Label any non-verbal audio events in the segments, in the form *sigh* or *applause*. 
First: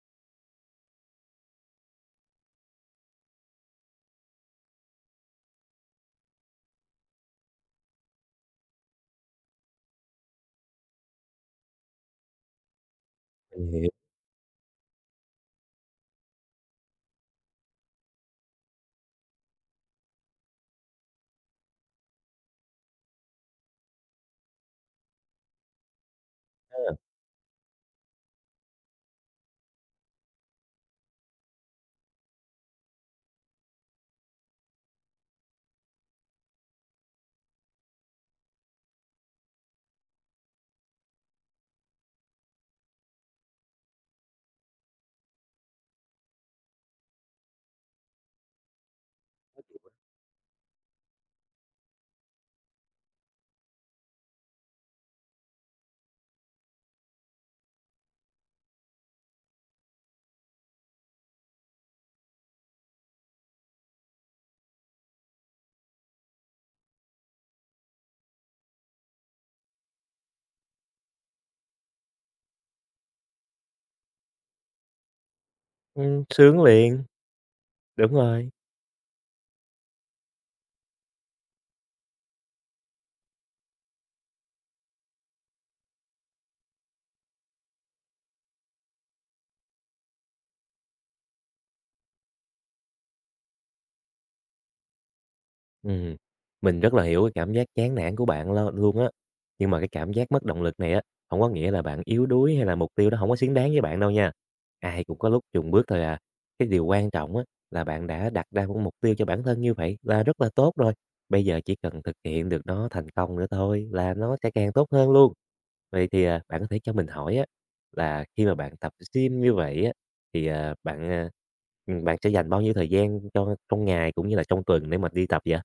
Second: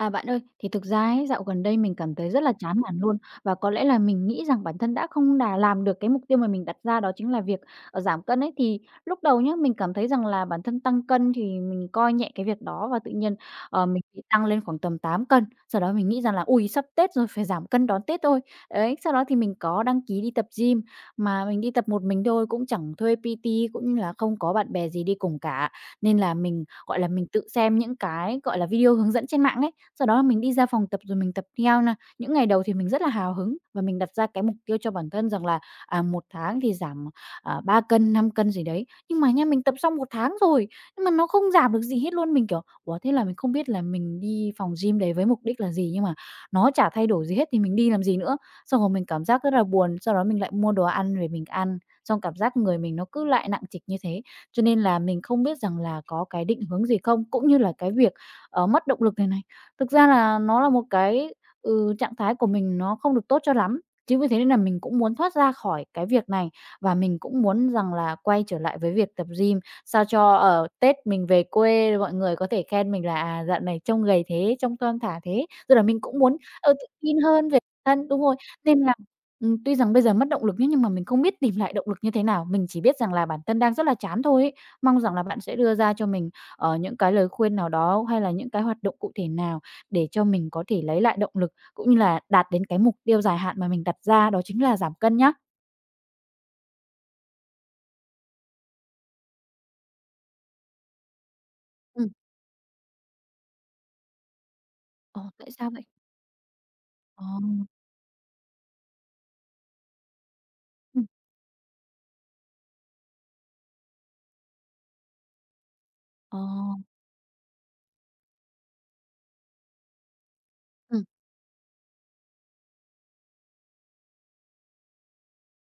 À, bạn ơi, thì thực ra ấy, dạo gần đây mình cảm thấy rất là chán nản luôn và có lẽ là mình nghĩ rằng bản thân đã không đà làm được cái mục tiêu mà mình đặt ra đó chính là việc, giảm cân ấy. Thì lúc đầu nhá, mình cảm thấy rằng là bản thân tăng cân thì mình coi nhẹ cái việc đó và tự nhiên, Mình hiểu. mình bị tăng lên khoảng tầm 8 cân. Sau đó mình nghĩ rằng là "Ôi, sắp Tết rồi, phải giảm cân đón Tết thôi." Đấy, sau đó thì mình có đăng ký đi tập gym, mà mình đi tập một mình thôi, cũng chẳng thuê PT cũng như là không có bạn bè gì đi cùng cả, nên là mình mình tự xem những cái, gọi là, video hướng dẫn trên mạng ấy, sau đó là mình đi ra phòng tập rồi mình tập theo nè. Những ngày đầu thì mình rất là hào hứng và mình đặt ra cái mục tiêu cho bản thân rằng là, 1 tháng thì giảm, 3 cân, 5 cân gì đấy. Nhưng mà nha, mình tập xong 1 tháng rồi, nhưng mà nó không giảm được gì hết luôn. Mình, kiểu, ủa, thế là mình không biết là mình đi phòng gym đấy với mục đích là gì, nhưng mà nó chả thay đổi gì hết thì mình đi làm gì nữa. Xong rồi mình cảm giác rất là buồn, sau đó mình lại mua đồ ăn về mình ăn, xong cảm giác người mình nó cứ lại nặng trịch như thế. Cho nên là mình không biết rằng là có cái định hướng gì không? Cũng như là cái việc, mất động lực này này, thực ra là nó là một cái, trạng thái của mình nó không được tốt cho lắm. Chính vì thế nên là mình cũng muốn thoát ra khỏi cái việc này và mình cũng muốn rằng là quay trở lại với việc tập gym, sao cho, ở Tết mình về quê mọi người có thể khen mình là "À, dạo này trông gầy thế, trông thon thả thế." Rồi là mình cũng muốn, Sướng tự liền, tin hơn về bản thân, đúng đúng rồi, rồi. nên là tuy rằng bây giờ mất động lực nhé nhưng mà mình không biết tìm lại động lực như thế nào. Mình chỉ biết rằng là bản thân đang rất là chán thôi ấy. Mong rằng là bạn sẽ đưa ra cho mình, ở những cái lời khuyên nào đó hay là những cái hoạt động cụ thể nào để cho mình có thể lấy lại động lực, cũng như là đạt đến cái mục tiêu dài hạn mà mình đặt ra, đó chính là giảm cân nhá. Ừm, mình rất là hiểu cái cảm giác chán nản của bạn lo luôn á. Nhưng mà cái cảm giác mất động lực này á, không có nghĩa là bạn Ừm. yếu đuối hay là mục tiêu đó không có xứng đáng với bạn đâu nha. Ai cũng có Ờ, lúc Tại chùn sao bước vậy? thôi à. Cái điều quan Ờ. trọng á, là bạn đã đặt ra một mục tiêu cho bản thân như vậy là rất là tốt rồi. Ừm. Bây giờ chỉ cần thực hiện được nó thành công nữa thôi là nó sẽ càng tốt hơn luôn. Vậy thì, Ờ. Bạn có thể cho mình hỏi á, là khi mà bạn tập gym như vậy á, thì, Ừm. Bạn sẽ dành bao nhiêu thời gian cho trong ngày cũng như là trong tuần để mà đi tập vậy?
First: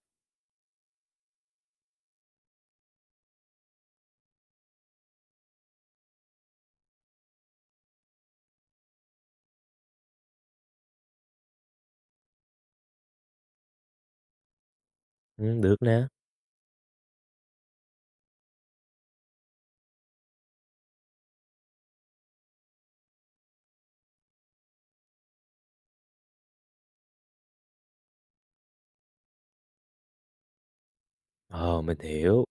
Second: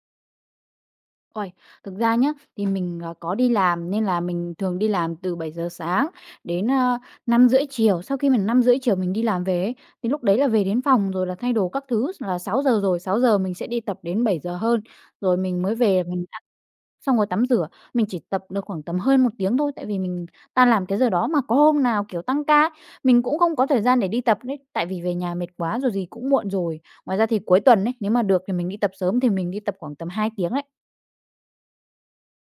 Ôi, thực ra nhá, thì mình, có đi làm nên là mình thường đi làm từ 7 giờ sáng đến, 5 rưỡi chiều. Sau khi mình 5 rưỡi chiều mình đi làm về ấy, thì lúc đấy là về đến phòng rồi là thay đồ các thứ là 6 giờ rồi, 6 giờ mình sẽ đi tập đến 7 giờ hơn, rồi mình Được mới về nè. mình ăn xong rồi tắm rửa. Mình chỉ tập được khoảng tầm hơn 1 tiếng thôi, tại vì mình tan làm cái giờ đó, mà có hôm nào, kiểu, tăng ca ấy, mình cũng không có thời gian để đi tập đấy, tại vì về nhà mệt quá rồi gì cũng muộn rồi. Ngoài ra thì cuối tuần ấy, nếu mà được thì mình đi tập sớm thì mình đi tập khoảng tầm 2 tiếng đấy. Ờ, mình hiểu.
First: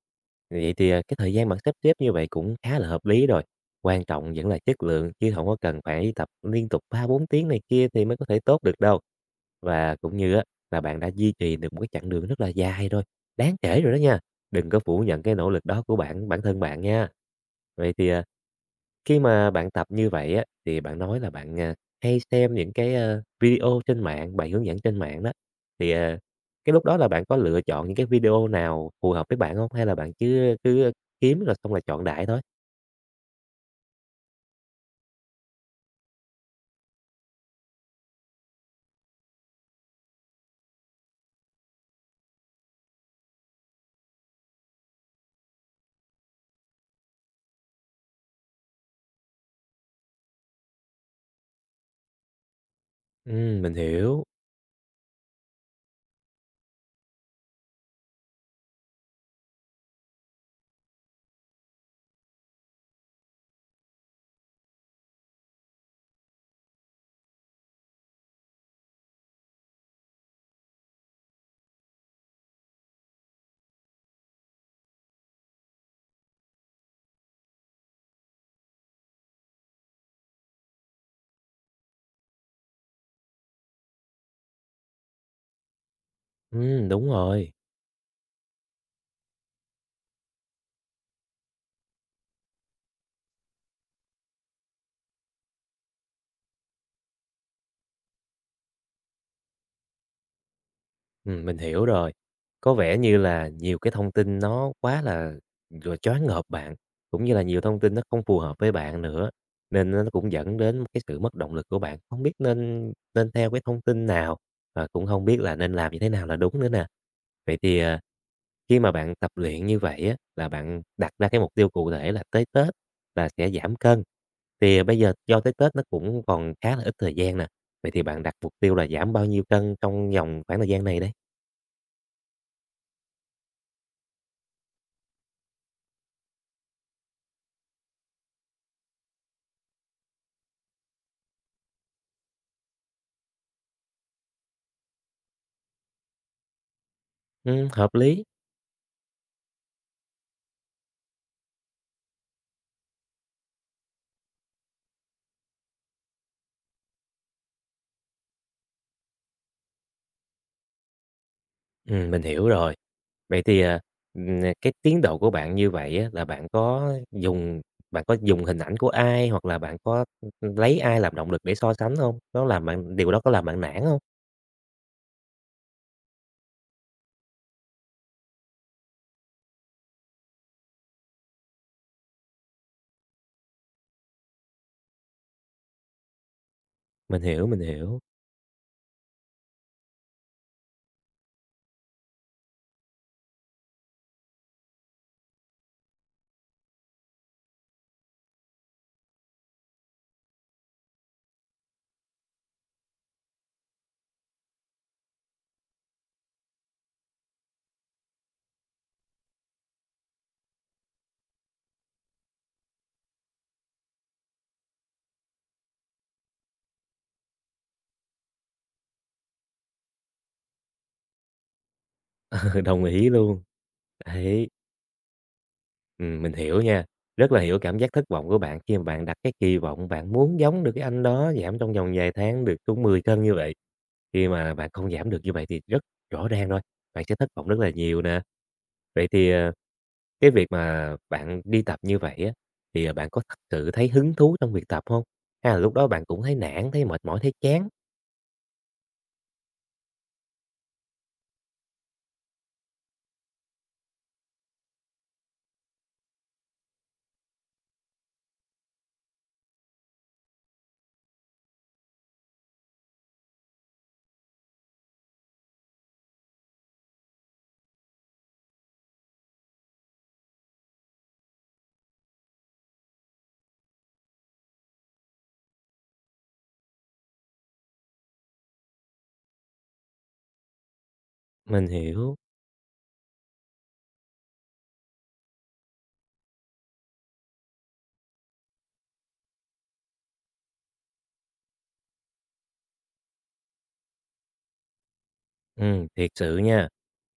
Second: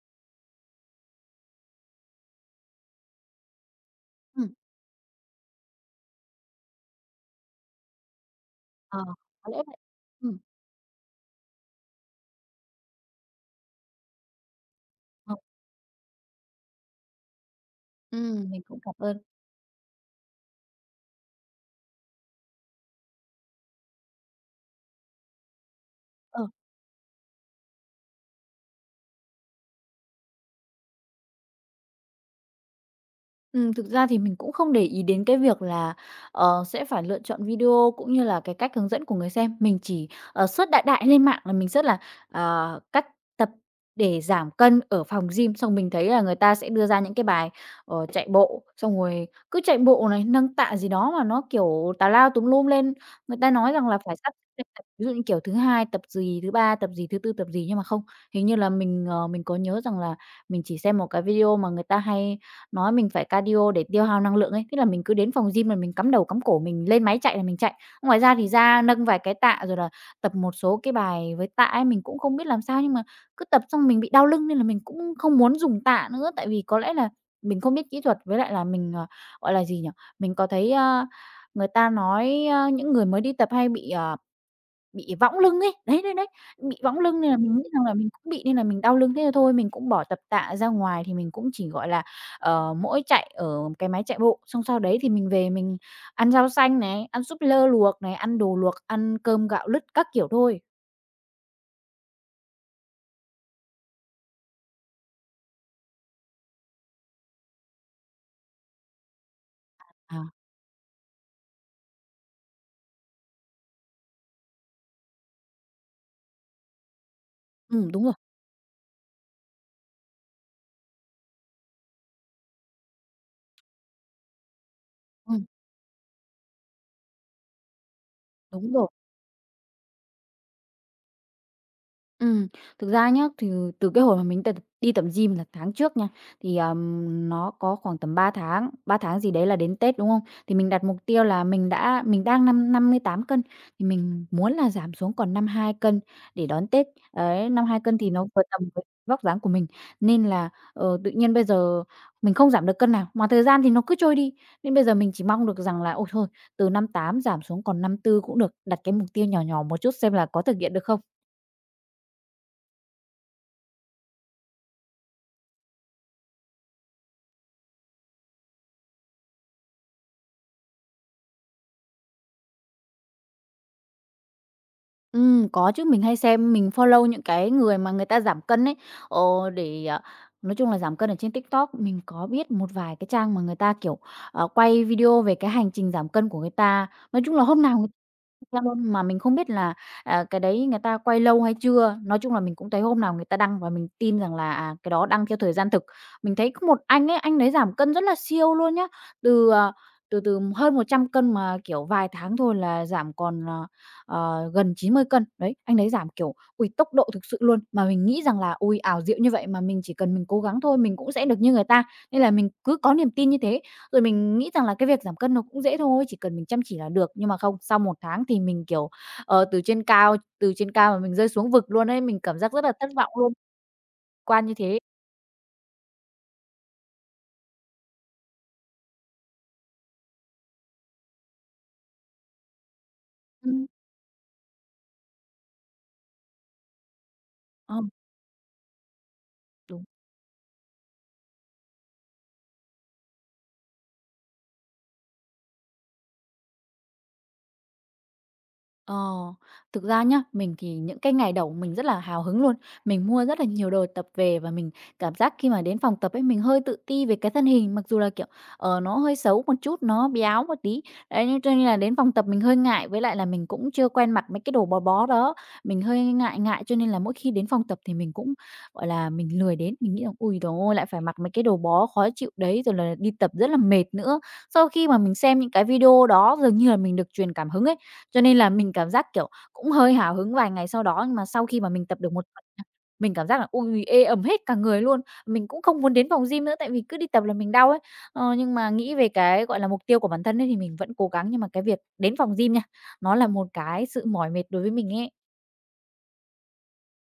Vậy thì, cái thời gian bạn sắp xếp như vậy cũng khá là hợp lý rồi. Quan trọng vẫn Ừm. là chất lượng, chứ không có cần phải tập liên tục 3 4 tiếng này kia thì mới có thể tốt được đâu. Ờ, có lẽ vậy. Và cũng như Ừm. á, là bạn đã duy trì được một cái chặng đường rất là dài rồi, đáng kể rồi đó nha. Đừng có phủ nhận Ờ. cái nỗ lực đó của bạn bản thân bạn nha. Vậy thì, Mình cũng cảm khi ơn. mà bạn tập như vậy á, thì bạn nói là bạn, hay xem những cái, video trên mạng, bài hướng dẫn trên mạng đó, thì, à, Ờ. Cái lúc đó là bạn có lựa chọn những cái video nào phù hợp với bạn hông? Hay là bạn cứ cứ kiếm rồi xong là chọn đại thôi? Thực ra thì mình cũng không để ý đến cái việc là, sẽ phải lựa chọn video cũng như là cái cách hướng dẫn của người xem. Mình chỉ, search đại đại lên mạng là mình search là, "Cách tập để giảm cân ở phòng gym", xong mình thấy là người ta sẽ đưa ra những cái bài, chạy bộ, xong rồi cứ chạy bộ này, nâng tạ gì đó mà nó, kiểu, tào lao tùm lum lên. Người ta nói Mình rằng là phải hiểu. sắp xếp tập, ví dụ như kiểu thứ Hai tập gì, thứ Ba tập gì, thứ Tư tập gì, nhưng mà không, hình như là mình có nhớ rằng là mình chỉ xem một cái video mà người ta hay nói mình phải cardio để tiêu hao năng lượng ấy, tức là mình cứ đến phòng gym là mình cắm đầu cắm cổ, mình lên máy chạy là mình chạy. Ngoài ra thì ra nâng vài cái tạ rồi là tập một số cái bài với tạ ấy, mình cũng không biết làm sao nhưng mà cứ tập xong mình bị đau lưng nên là mình cũng không muốn dùng tạ nữa, tại vì có lẽ là mình không biết kỹ thuật với lại là mình, gọi là gì nhỉ? Mình có thấy, người ta nói, những người mới đi tập hay bị võng lưng ấy, đấy, đấy, đấy, bị võng Đúng lưng nên là rồi. mình nghĩ rằng là mình cũng bị nên là mình đau lưng, thế là thôi mình cũng bỏ tập tạ ra ngoài thì mình cũng chỉ, gọi là, mỗi chạy ở cái máy chạy bộ, xong sau đấy thì mình về mình ăn rau xanh này, ăn súp lơ luộc này, ăn đồ luộc, ăn cơm gạo lứt các kiểu thôi. Mình hiểu rồi. Có vẻ như là nhiều cái thông tin nó quá là, rồi choáng ngợp bạn, cũng như là nhiều thông tin nó không phù hợp với bạn nữa, nên nó À. cũng dẫn đến một cái sự mất động lực của bạn, không biết nên nên theo cái thông tin nào, và cũng không biết là nên làm như thế nào là đúng nữa nè. Vậy thì, Ừm, đúng rồi. khi mà bạn tập luyện như vậy á, là bạn đặt ra cái mục tiêu cụ thể là tới Tết là sẽ giảm cân, thì bây giờ do Ừm, tới Tết nó cũng còn khá là ít thời gian nè, vậy thì bạn đặt mục đúng tiêu là rồi. giảm bao nhiêu cân trong vòng khoảng thời gian này đấy. Ừm, thực ra nhá, thì từ cái hồi mà mình đi tập gym là tháng trước nha, thì, nó có khoảng tầm 3 tháng, 3 tháng gì đấy là đến Tết, đúng không? Thì mình đặt mục tiêu là mình đang năm 58 cân, thì mình muốn là giảm xuống còn 52 cân để đón Tết. Đấy, năm mươi hai Hợp cân thì lý. nó vừa tầm với vóc dáng của mình, nên là, tự nhiên bây giờ mình không giảm được cân nào, mà thời gian thì nó cứ trôi đi. Nên bây giờ mình chỉ mong được rằng là, ôi, thôi, từ 58 giảm xuống còn 54 cũng được, đặt cái mục tiêu nhỏ nhỏ một chút xem là có thực hiện được không? Mình hiểu rồi. Vậy thì, cái tiến độ của bạn như vậy á, là bạn có dùng hình ảnh của ai hoặc là bạn có, lấy ai làm động lực để so sánh không? Nó làm bạn điều đó có làm bạn nản không? Có chứ, mình hay xem mình follow những cái người mà người ta giảm cân ấy, để, nói chung là giảm cân ở trên TikTok. Mình có biết một vài cái trang mà người ta, kiểu, quay video về cái hành trình giảm cân của người ta. Mình Nói chung là hiểu, mình hôm nào hiểu. theo luôn, mà mình không biết là, cái đấy người ta quay lâu hay chưa. Nói chung là mình cũng thấy hôm nào người ta đăng và mình tin rằng là, cái đó đăng theo thời gian thực. Mình thấy có một anh ấy giảm cân rất là siêu luôn nhá, từ, ờ, từ từ hơn 100 cân mà, kiểu, vài tháng thôi là giảm còn, gần 90 cân. Đấy, anh ấy giảm, kiểu, ui tốc độ thực sự luôn. Mà mình nghĩ rằng là, ui ảo diệu như vậy mà mình chỉ cần mình cố gắng thôi, mình cũng sẽ được như người ta, nên là mình cứ có niềm tin như thế. Rồi mình nghĩ rằng là cái việc giảm cân nó cũng dễ thôi, chỉ cần mình chăm chỉ là được, nhưng mà không, sau 1 tháng thì mình, kiểu, từ trên cao mà mình rơi xuống vực luôn ấy, mình cảm giác *laughs* rất là Đồng thất ý vọng luôn, luôn. quan Đấy. như thế. Mình hiểu nha, rất là hiểu cảm giác thất vọng của bạn khi mà bạn đặt cái kỳ vọng bạn muốn giống được cái anh đó giảm trong vòng vài tháng được xuống 10 cân như vậy. Ừm. Khi mà bạn không giảm được như vậy thì rất rõ ràng thôi, bạn sẽ thất vọng rất là Ờ, nhiều nè. Vậy thì, đúng. cái việc mà bạn đi tập như vậy á, thì, bạn có thật sự thấy hứng thú trong việc tập không? Hay là lúc đó bạn cũng thấy nản, thấy mệt mỏi, thấy chán? Ờ, thực ra nhá, mình thì những cái ngày đầu mình rất là hào hứng luôn. Mình mua rất là nhiều đồ tập về và mình cảm giác khi mà đến phòng tập ấy mình hơi tự ti về cái thân hình, mặc dù là, kiểu, nó hơi xấu một chút, nó béo một tí. Đấy, nên cho nên là đến phòng tập mình hơi ngại, với lại là mình cũng chưa quen mặc mấy cái đồ bó bó đó, mình hơi ngại ngại cho nên là mỗi khi đến phòng tập thì mình cũng, gọi là, mình lười đến. Mình nghĩ là ui đồ ơi, lại phải mặc mấy cái đồ bó khó chịu đấy, rồi là đi tập rất là mệt nữa." Sau khi mà mình xem những cái video đó dường như là mình được truyền cảm hứng ấy, cho nên là mình cảm giác, kiểu, cũng hơi hào hứng vài ngày sau đó, nhưng mà sau khi Mình mà mình tập được hiểu, một tuần nha, mình cảm giác là ôi, ê ẩm hết cả người luôn. Mình cũng không muốn đến phòng gym nữa, tại vì cứ đi tập là mình đau ấy. Nhưng mà nghĩ về cái, gọi là, mục tiêu của bản thân ấy thì mình vẫn cố gắng, nhưng mà cái việc đến phòng gym nha, nó là một cái sự mỏi mệt đối với mình ấy. Thiệt sự nha.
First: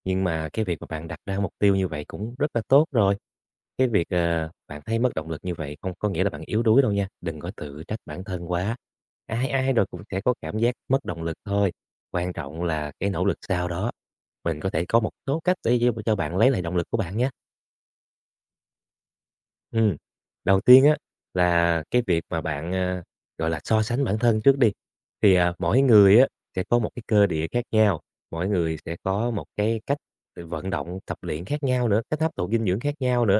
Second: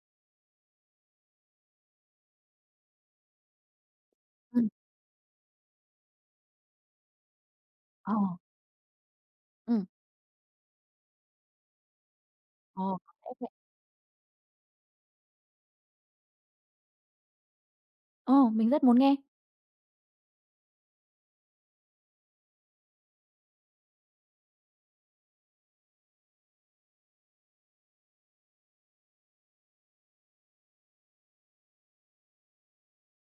Nhưng mà cái việc mà bạn đặt ra mục tiêu như vậy cũng rất là tốt rồi. Cái việc, Ừm. bạn thấy mất động lực như vậy không có nghĩa là bạn yếu đuối đâu nha, đừng có tự trách ờ, bản thân quá. Ai ai ừm. rồi cũng sẽ có cảm giác mất động lực thôi, quan trọng Ờ, là cái có nỗ lẽ lực vậy. sau đó. Mình có thể có một số cách để cho bạn lấy lại động lực của bạn nhé. Ờ, mình rất muốn nghe. Ừm, đầu tiên á là cái việc mà bạn, gọi là, so sánh bản thân trước đi, thì, mỗi người á sẽ có một cái cơ địa khác nhau, mỗi người sẽ có một cái cách tự vận động, tập luyện khác nhau nữa, cách hấp thụ dinh dưỡng khác nhau nữa.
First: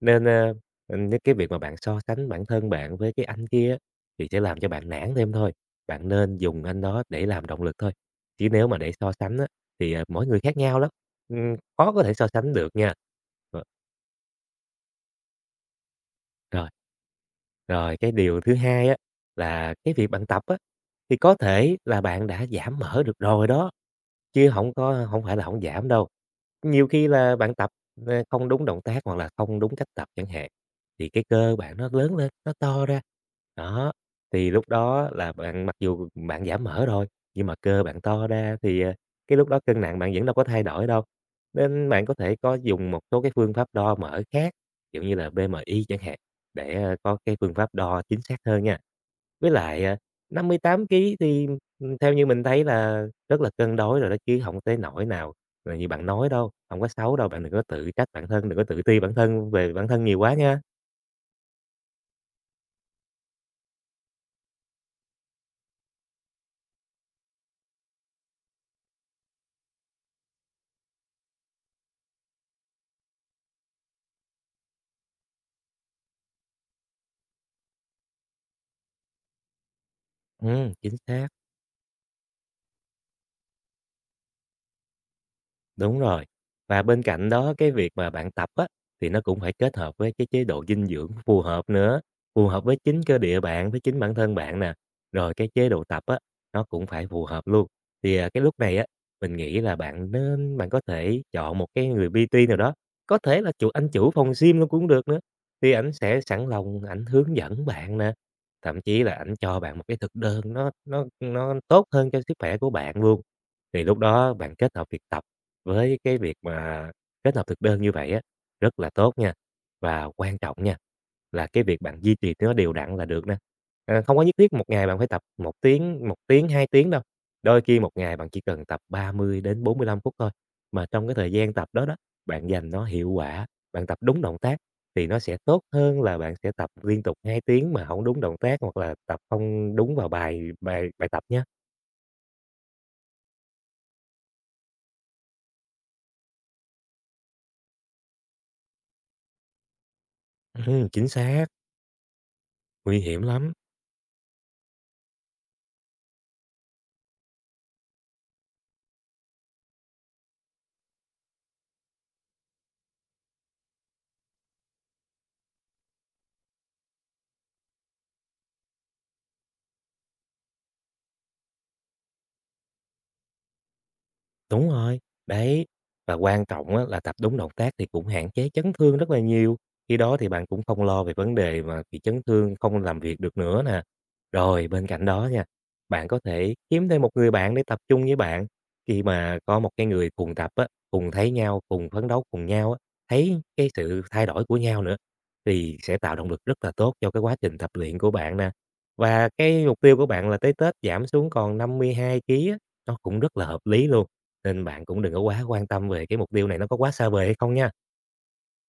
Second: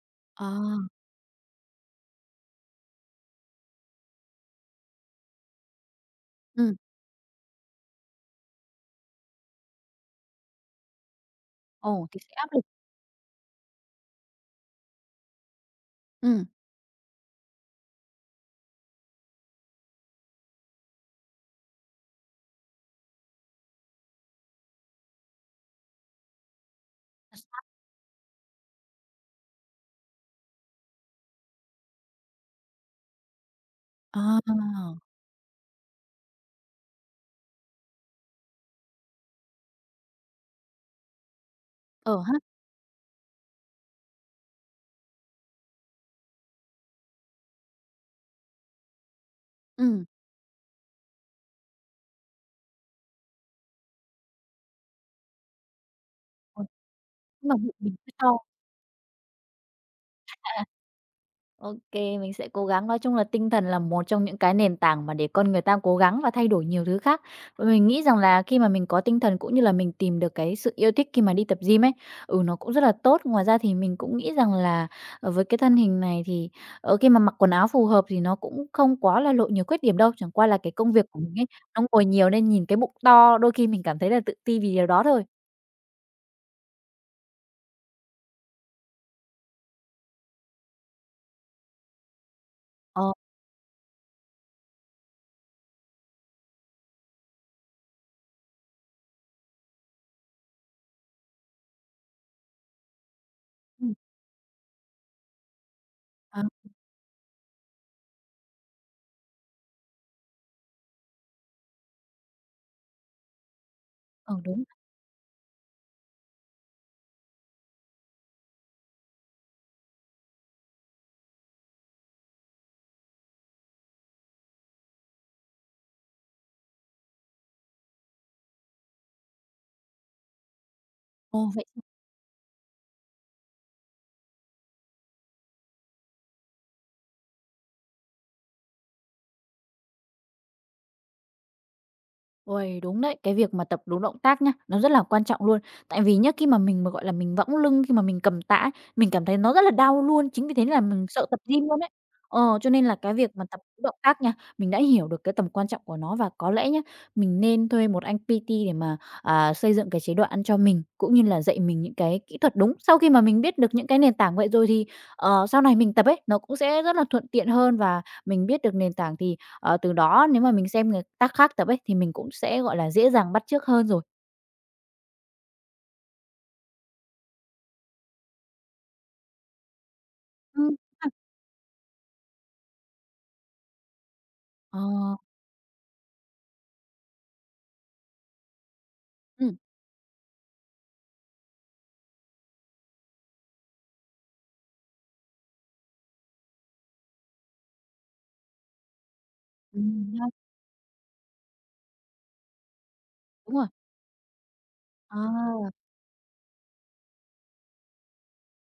Nên, Ờ, cái việc mà bạn so sánh bản thân bạn với cái anh kia á thì sẽ làm cho bạn nản thêm thôi, bạn nên dùng ừm, anh đó để làm động lực thôi. Chứ nếu mà để so sánh á thì, mỗi người khác nhau lắm, khó có Ồ, thể thì so sẽ áp sánh lực. được nha. Ờ. Ừm. Rồi. Rồi cái điều thứ hai á, là cái việc bạn tập á, thì có thể là bạn đã giảm mỡ được rồi đó, chứ không có không phải là không giảm đâu. Nhiều khi là Thật bạn sao? tập, không đúng động tác hoặc là không đúng cách tập chẳng hạn, thì cái cơ bạn nó lớn lên, nó to ra. Đó, Ờ. thì lúc đó là bạn mặc dù bạn giảm mỡ rồi, nhưng mà cơ bạn to ra thì, cái lúc đó cân nặng bạn vẫn đâu có thay đổi đâu. Nên bạn có Ờ thể ha. có dùng một số cái phương pháp đo mỡ khác, kiểu như là BMI chẳng hạn, để, có cái phương pháp đo chính xác hơn nha. Với lại, ừm, 58 ký thì, theo như mình thấy là rất là cân đối rồi đó, chứ hổng tới nỗi nào là như bạn nói đâu, ờ, không có xấu đâu, bạn nhưng đừng mà có bụng tự mình trách cứ bản to. thân, đừng có tự ti bản thân về bản thân nhiều quá nha. À. OK, mình sẽ cố gắng. Nói chung là tinh thần là một trong những cái nền tảng mà để con người ta cố gắng và thay đổi nhiều thứ khác. Và mình nghĩ rằng là khi mà mình có tinh thần cũng như là mình tìm được cái sự yêu thích khi mà đi tập gym ấy, ừ, nó cũng rất là tốt. Ngoài ra thì mình cũng nghĩ rằng là, với cái thân hình này thì, ở khi mà mặc quần áo phù hợp thì nó cũng không quá là lộ nhiều khuyết điểm đâu, chẳng qua là cái công Chính việc của xác. mình ấy, nó ngồi nhiều nên nhìn cái bụng to, đôi khi mình cảm thấy là tự ti vì điều đó thôi. Đúng rồi. Và bên cạnh đó cái việc mà bạn tập á, thì nó cũng phải kết hợp với cái chế độ dinh dưỡng phù hợp nữa, phù hợp với chính Ờ. cơ địa bạn, với chính bản thân bạn nè. Rồi cái chế độ tập á, nó cũng phải phù hợp luôn. Thì, cái lúc này á, mình nghĩ là bạn có thể chọn một cái người PT nào đó, có thể là anh ừm, chủ phòng gym luôn cũng được nữa, thì ảnh sẽ à, sẵn lòng ảnh hướng dẫn bạn nè, thậm chí là ảnh cho bạn một cái thực đơn nó tốt hơn cho sức khỏe của bạn luôn. Thì lúc đó ờ, bạn đúng. kết hợp việc tập với cái việc mà kết hợp thực đơn như vậy á, rất là tốt nha. Và quan trọng nha, là cái việc bạn duy trì nó đều đặn là được nè. Không có nhất thiết một ngày bạn phải tập 1 tiếng, 1 tiếng, 2 tiếng đâu. Đôi khi một ngày bạn chỉ cần tập 30 đến 45 phút thôi. Mà trong cái thời Ồ, gian vậy. tập đó đó, bạn dành nó hiệu quả, bạn tập đúng động tác thì nó sẽ tốt hơn là bạn sẽ tập liên tục 2 tiếng mà không đúng động tác hoặc là tập không đúng vào bài bài bài tập nhá. Uầy, đúng đấy, cái việc mà tập đúng động tác nhá, nó rất là quan trọng luôn. Tại vì nhá, khi mà mình mà, gọi là, mình võng lưng, khi mà mình cầm tạ ấy, mình cảm thấy nó rất là đau luôn, chính vì thế nên là mình Chính sợ tập xác, gym luôn đấy. Ờ, cho nên là nguy cái hiểm việc mà lắm. tập đúng động tác nha, mình đã hiểu được cái tầm quan trọng của nó và có lẽ nhá, mình nên thuê một anh PT để mà, xây dựng cái chế độ ăn cho mình, cũng như là dạy mình những cái kỹ thuật đúng. Sau khi mà mình biết được những cái nền tảng vậy rồi thì, sau này mình tập ấy, nó cũng sẽ rất là thuận tiện hơn và mình biết được nền tảng thì Ờ, từ đó nếu mà mình xem người ta khác tập ấy, thì mình cũng sẽ, gọi là, dễ dàng bắt chước hơn rồi. Đúng rồi, đấy. Và quan trọng á, là tập đúng động tác thì cũng hạn chế chấn thương rất là nhiều. Khi đó thì bạn cũng Đúng không lo rồi. về vấn đề mà bị chấn thương, không làm việc được nữa nè. Rồi Ờ. bên cạnh đó nha, bạn có thể kiếm thêm một người bạn để tập trung với bạn. Khi mà Ừm. có một cái người cùng tập á, cùng thấy nhau, cùng phấn đấu cùng nhau á, thấy cái sự thay đổi của nhau nữa thì sẽ tạo động lực rất là tốt cho cái quá trình tập luyện của bạn nè. Và cái mục tiêu của Ừm, ha, bạn là tới Tết giảm xuống còn 52 kg á, nó cũng rất là đúng hợp rồi. lý luôn nên bạn cũng đừng có quá quan À. tâm về cái mục tiêu này nó có quá xa vời hay không nha.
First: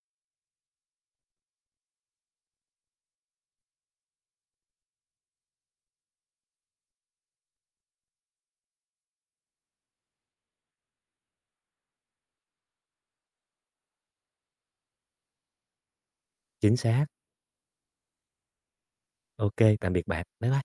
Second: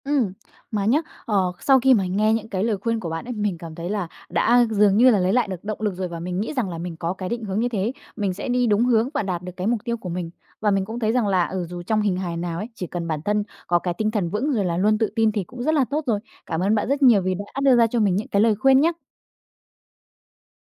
ừm, mà nhá, sau khi mà nghe những cái lời khuyên của bạn ấy, mình cảm thấy là đã dường như là lấy lại được động lực rồi và mình nghĩ rằng là mình có cái định hướng như thế, mình sẽ đi đúng hướng và đạt được cái mục tiêu của mình. Và mình cũng thấy rằng là, ừ, dù trong hình hài nào ấy, chỉ cần bản thân có cái tinh thần vững rồi là luôn tự tin thì cũng rất là tốt rồi. Cảm ơn Chính bạn rất xác. nhiều vì đã đưa ra cho mình những cái lời khuyên nhá. OK, tạm biệt bạn. Bye bye.